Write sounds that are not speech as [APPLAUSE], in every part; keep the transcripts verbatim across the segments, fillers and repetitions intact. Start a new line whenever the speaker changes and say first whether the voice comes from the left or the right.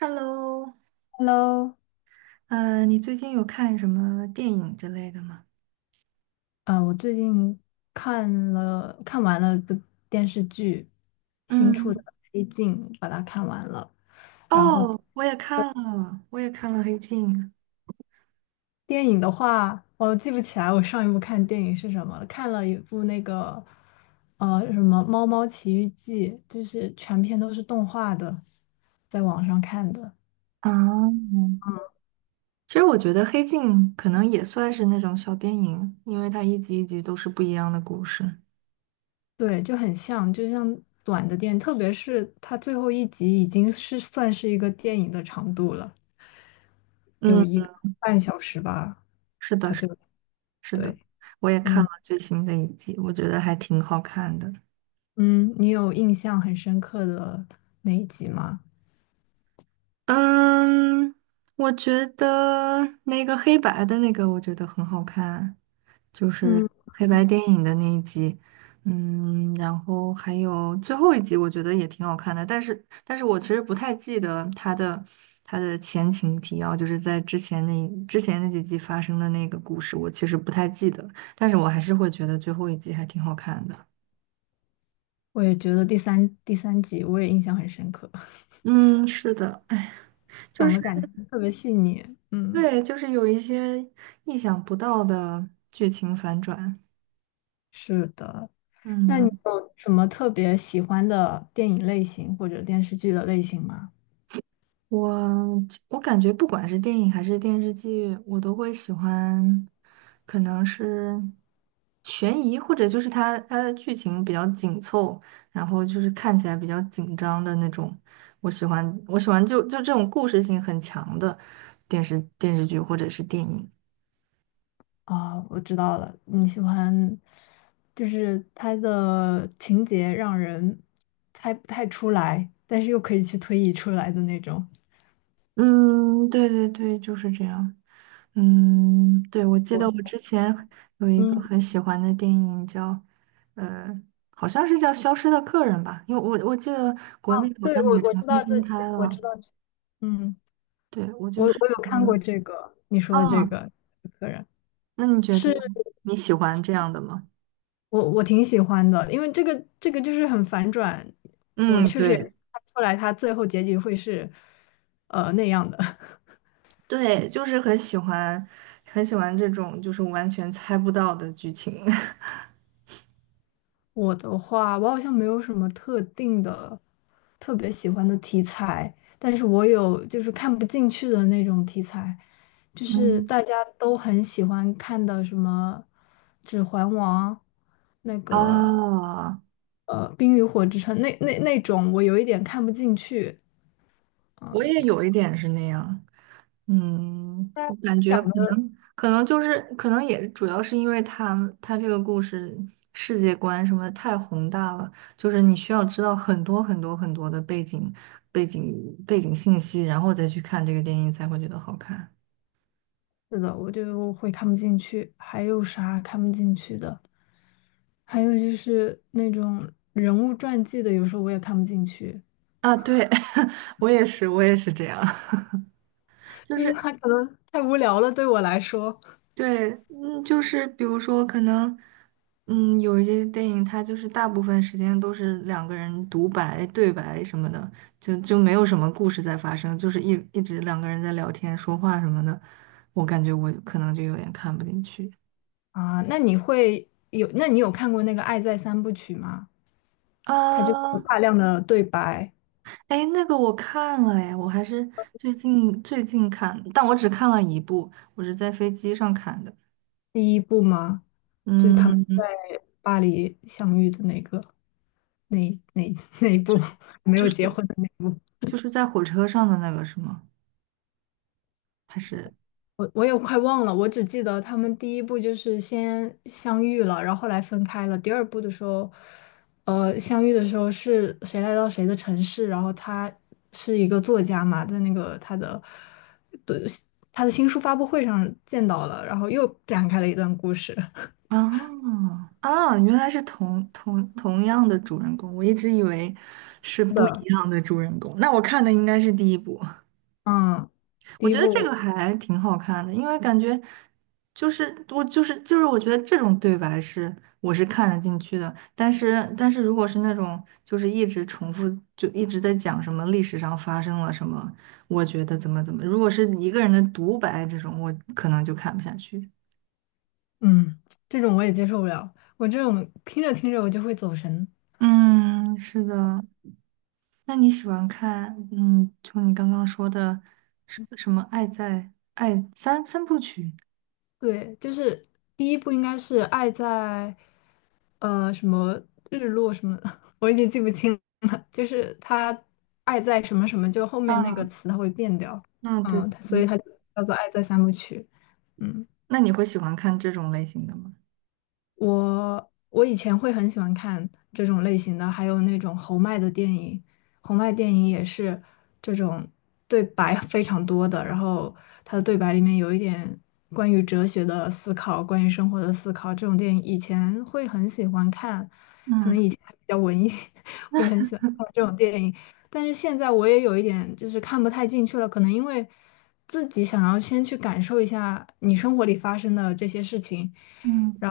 right: Hello，
left: Hello，
right: 呃，你最近有看什么电影之类的吗？
left: 呃，我最近看了看完了一部电视剧，新出的
right: 嗯，
left: 《黑镜》，把它看完了。然后
right: 哦，我也看了，我也看了《黑镜》。
left: 电影的话，我记不起来我上一部看电影是什么了，看了一部那个呃什么《猫猫奇遇记》，就是全篇都是动画的，在网上看的。
right: 啊，其实我觉得《黑镜》可能也算是那种小电影，因为它一集一集都是不一样的故事。
left: 对，就很像，就像短的电影，特别是它最后一集已经是算是一个电影的长度了，有
right: 嗯，
left: 一个半小时吧。
right: 是的，
left: 他
right: 是
left: 最
right: 是的，
left: 对，
right: 我也看
left: 嗯
right: 了最新的一集，我觉得还挺好看的。
left: 嗯，你有印象很深刻的那一集吗？
right: 嗯，我觉得那个黑白的那个，我觉得很好看，就是
left: 嗯，
right: 黑白电影的那一集。嗯，然后还有最后一集，我觉得也挺好看的，但是，但是我其实不太记得它的它的前情提要，就是在之前那之前那几集发生的那个故事，我其实不太记得，但是我还是会觉得最后一集还挺好看的。
left: 我也觉得第三第三集我也印象很深刻，[LAUGHS]
right: 嗯，是的。哎，就
left: 讲
right: 是。
left: 的感情特别细腻。嗯，
right: 对，就是有一些意想不到的剧情反转。
left: 是的。那你
right: 嗯，
left: 有什么特别喜欢的电影类型或者电视剧的类型吗？
right: 我我感觉不管是电影还是电视剧，我都会喜欢，可能是悬疑，或者就是它它的剧情比较紧凑，然后就是看起来比较紧张的那种。我喜欢我喜欢就就这种故事性很强的电视电视剧或者是电影。
left: 啊、我知道了，你喜欢，就是它的情节让人猜不太出来，但是又可以去推移出来的那种。
right: 嗯，对对对，就是这样。嗯，对，我记得我
left: 我
right: 之前有一个
left: 嗯。
right: 很喜欢的电影叫，呃，好像是叫《消失的客人》吧，因为我我记得国内好
left: 对，
right: 像
left: 我
right: 也
left: 我
right: 重
left: 知
right: 新
left: 道这，
right: 翻拍
left: 我
right: 了。
left: 知道这，嗯，
right: 对，我
left: 我
right: 就是
left: 我有
right: 觉
left: 看
right: 得，
left: 过这个你说的这
right: 啊，
left: 个客人，
right: 那你觉得
left: 是
right: 你喜欢这样的吗？
left: 我我挺喜欢的，因为这个这个就是很反转，我
right: 嗯，
left: 确实也没
right: 对，
left: 看出来他最后结局会是呃那样的。[LAUGHS]
right: 对，就是很喜欢，很喜欢这种就是完全猜不到的剧情。[LAUGHS]
left: 我的话，我好像没有什么特定的、特别喜欢的题材，但是我有就是看不进去的那种题材，就是
right: 嗯，
left: 大家都很喜欢看的什么《指环王》，那个
right: 啊，
left: 呃《冰与火之城》那那那种，我有一点看不进去。嗯、
right: 我
left: 呃，
right: 也
left: 他
right: 有一点是那样。嗯，我感
left: 讲
right: 觉可
left: 的
right: 能可能就是可能也主要是因为他他这个故事世界观什么太宏大了，就是你需要知道很多很多很多的背景背景背景信息，然后再去看这个电影才会觉得好看
left: 是的，我就会看不进去。还有啥看不进去的？还有就是那种人物传记的，有时候我也看不进去，
right: 啊。对，[LAUGHS] 我也是，我也是这样，[LAUGHS] 就
left: 就是
right: 是
left: 它可能太无聊了，对我来说。
right: 对，嗯，就是比如说，可能，嗯，有一些电影，它就是大部分时间都是两个人独白、对白什么的，就就没有什么故事在发生，就是一一直两个人在聊天、说话什么的，我感觉我可能就有点看不进去。
left: 啊，那你会有？那你有看过那个《爱在三部曲》吗？它就有
right: 啊，
left: 大量的对白，
right: 哎，那个我看了哎，我还是最近最近看，但我只看了一部，我是在飞机上看的。
left: 第一部吗？就是他们在
right: 嗯，
left: 巴黎相遇的那个，那那那一部 [LAUGHS]，没
right: 就
left: 有结
right: 是
left: 婚的那一部。
right: 就是在火车上的那个是吗？还是？
left: 我我也快忘了，我只记得他们第一部就是先相遇了，然后后来分开了。第二部的时候，呃，相遇的时候是谁来到谁的城市，然后他是一个作家嘛，在那个他的他的新书发布会上见到了，然后又展开了一段故事。[LAUGHS]
right: 哦啊！原来是同同同样的主人公，我一直以为是
left: 是
right: 不一
left: 的，
right: 样的主人公。那我看的应该是第一部，
left: 嗯，
right: 我
left: 第一
right: 觉得这个
left: 部，
right: 还挺好看的，因为感觉就是我就是就是我觉得这种对白是我是看得进去的，但是但是如果是那种就是一直重复就一直在讲什么历史上发生了什么，我觉得怎么怎么，如果是一个人的独白这种，我可能就看不下去。
left: 嗯，这种我也接受不了，我这种听着听着我就会走神。
right: 嗯，是的。那你喜欢看，嗯，就你刚刚说的什什么《爱在爱三三部曲》？
left: 对，就是第一部应该是爱在，呃，什么日落什么的，[LAUGHS] 我已经记不清了。就是他爱在什么什么，就后面那
right: 啊，
left: 个词它会变掉，
right: 嗯，对对
left: 嗯，它所以它就叫做爱在三部曲，嗯。
right: 那你会喜欢看这种类型的吗？
left: 我我以前会很喜欢看这种类型的，还有那种侯麦的电影，侯麦电影也是这种对白非常多的，然后他的对白里面有一点关于哲学的思考，关于生活的思考，这种电影以前会很喜欢看，可能
right: 嗯
left: 以前还比较文艺，[LAUGHS] 会很喜欢看这种电影，但是现在我也有一点就是看不太进去了，可能因为自己想要先去感受一下你生活里发生的这些事情。
right: 嗯
left: 然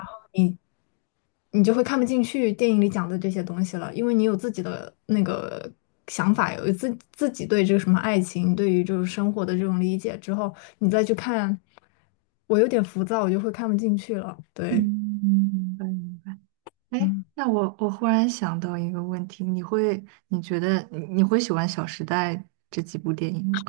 left: 你就会看不进去电影里讲的这些东西了，因为你有自己的那个想法，有自自己对这个什么爱情，对于就是生活的这种理解之后，你再去看，我有点浮躁，我就会看不进去了。
right: 嗯，
left: 对，
right: 明白明白。哎，
left: 嗯，
right: 那我我忽然想到一个问题，你会你觉得你你会喜欢《小时代》这几部电影吗？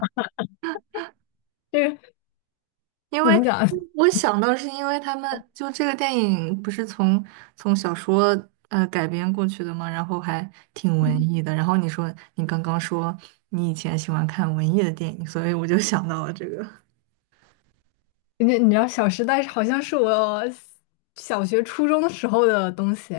left: 这个 [LAUGHS]
right: 因
left: 怎
right: 为
left: 么讲？[LAUGHS]
right: 我想到是因为他们就这个电影不是从从小说呃改编过去的嘛，然后还挺文
left: 嗯，
right: 艺的。然后你说你刚刚说你以前喜欢看文艺的电影，所以我就想到了这个。
left: 你你知道《小时代》好像是我小学、初中的时候的东西，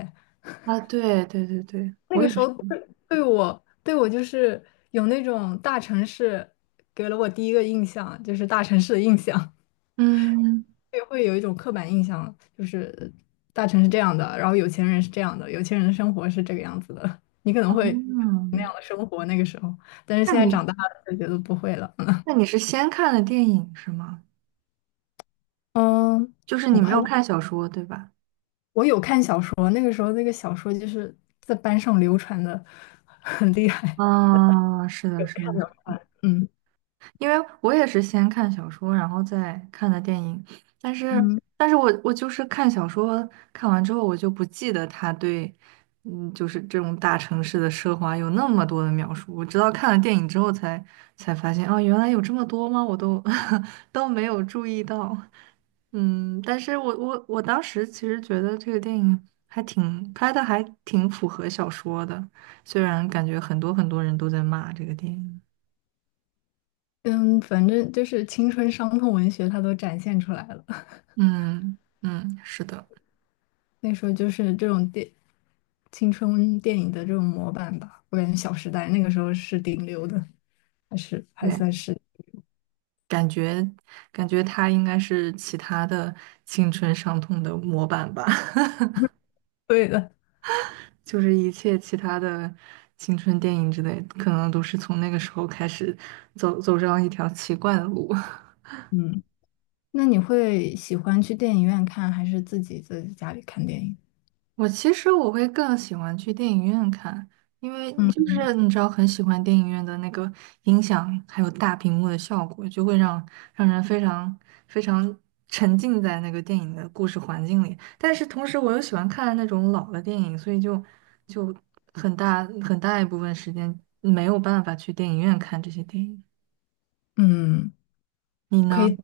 right: 啊，对对对对，
left: 那
right: 我
left: 个
right: 也
left: 时
right: 是。
left: 候对对，我对我就是有那种大城市给了我第一个印象，就是大城市的印象。
right: 嗯
left: 也会有一种刻板印象，就是大城是这样的，然后有钱人是这样的，有钱人的生活是这个样子的，你可能会那
right: 嗯，
left: 样的生活那个时候，但是
right: 那
left: 现在
right: 你
left: 长大了就觉得不会了。
right: 那你是先看的电影是吗？
left: 嗯，
right: 就是
left: 我
right: 你没
left: 快
right: 有
left: 忘
right: 看
left: 了，
right: 小说对吧？
left: 我有看小说，那个时候那个小说就是在班上流传的很厉害，
right: 啊，是的，
left: 有
right: 是
left: 看
right: 的。
left: 有看，嗯
right: 因为我也是先看小说，然后再看的电影，但是，
left: 嗯
right: 但是我我就是看小说，看完之后我就不记得他对，嗯，就是这种大城市的奢华有那么多的描述，我直到看了电影之后才才发现，哦，原来有这么多吗？我都 [LAUGHS] 都没有注意到，嗯，但是我我我当时其实觉得这个电影还挺拍的，还挺符合小说的，虽然感觉很多很多人都在骂这个电影。
left: 嗯，反正就是青春伤痛文学，它都展现出来了。
right: 嗯嗯，是的，
left: 那时候就是这种电青春电影的这种模板吧，我感觉《小时代》那个时候是顶流的，还是
right: 对，
left: 还
right: 嗯
left: 算是
right: 感觉感觉他应该是其他的青春伤痛的模板吧，[LAUGHS]
left: 对的。
right: 就是一切其他的青春电影之类，可能都是从那个时候开始走走上一条奇怪的路。[LAUGHS]
left: 嗯，那你会喜欢去电影院看，还是自己在家里看电影？
right: 我其实我会更喜欢去电影院看，因为
left: 嗯
right: 就是你知道，很喜欢电影院的那个音响，还有大屏幕的效果，就会让让人非常非常沉浸在那个电影的故事环境里。但是同时，我又喜欢看那种老的电影，所以就就很大很大一部分时间没有办法去电影院看这些电影。
left: 嗯，
right: 你
left: 可
right: 呢？
left: 以，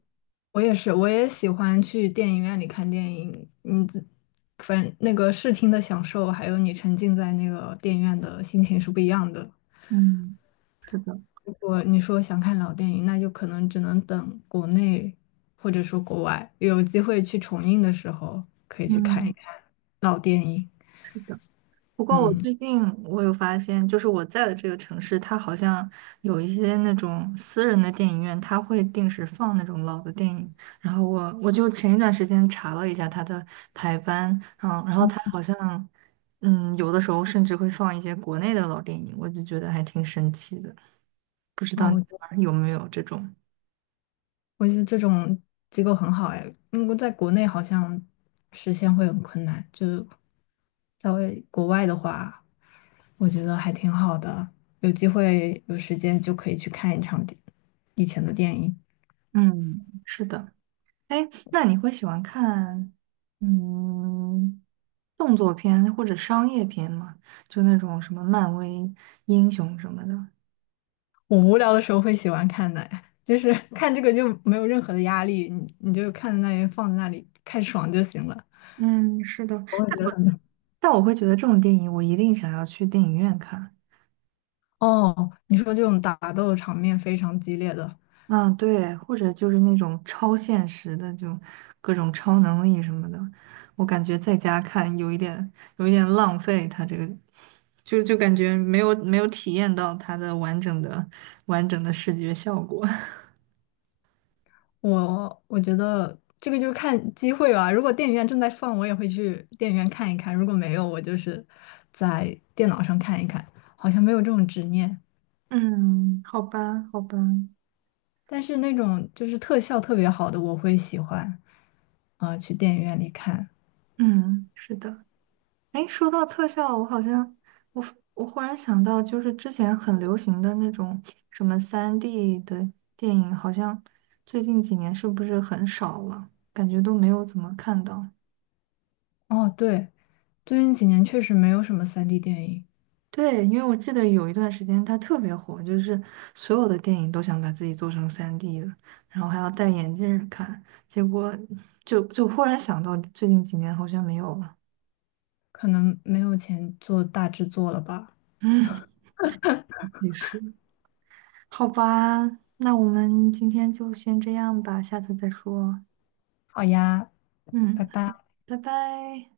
left: 我也是，我也喜欢去电影院里看电影。你自反正那个视听的享受，还有你沉浸在那个电影院的心情是不一样的。
right: 嗯，是的，
left: 如果你说想看老电影，那就可能只能等国内或者说国外有机会去重映的时候，可以去看一
right: 嗯，
left: 看老电影。
right: 是的。不过我
left: 嗯，
right: 最近我有发现，就是我在的这个城市，它好像有一些那种私人的电影院，它会定时放那种老的电影。然后我我就前一段时间查了一下它的排班，嗯，然后它好像，嗯，有的时候甚至会放一些国内的老电影，我就觉得还挺神奇的。不知
left: 哇，
right: 道你
left: 我觉得
right: 那儿有没有这种？
left: 我觉得这种机构很好哎，因为在国内好像实现会很困难，就在为国外的话，我觉得还挺好的，有机会有时间就可以去看一场电以前的电影。
right: 嗯，是的。哎，那你会喜欢看，嗯？动作片或者商业片嘛，就那种什么漫威英雄什么的。
left: 我无聊的时候会喜欢看的，就是看这个就没有任何的压力，你你就看在那里放在那里看爽就行了。
right: 嗯，是的，
left: 我会
right: 但
left: 觉得
right: 我
left: 很
right: 但我会觉得这种电影我一定想要去电影院看。
left: 哦，你说这种打斗场面非常激烈的，
right: 嗯，对，或者就是那种超现实的，就各种超能力什么的，我感觉在家看有一点有一点浪费它这个，就就感觉没有没有体验到它的完整的完整的视觉效果。[LAUGHS]
left: 我我觉得这个就是看机会吧。如果电影院正在放，我也会去电影院看一看；如果没有，我就是在电脑上看一看。好像没有这种执念，
right: 嗯，好吧，好吧，
left: 但是那种就是特效特别好的，我会喜欢啊、呃去电影院里看。
right: 嗯，是的。哎，说到特效，我好像我我忽然想到，就是之前很流行的那种什么三 d 的电影，好像最近几年是不是很少了？感觉都没有怎么看到。
left: 哦，对。最近几年确实没有什么三 d 电影，
right: 对，因为我记得有一段时间它特别火，就是所有的电影都想把自己做成三 d 的，然后还要戴眼镜儿看，结果就就忽然想到最近几年好像没有了。
left: 可能没有钱做大制作了吧。
right: [LAUGHS] 嗯，也是。好吧，那我们今天就先这样吧，下次再说。
left: 好呀，拜
right: 嗯，
left: 拜。
right: 拜拜。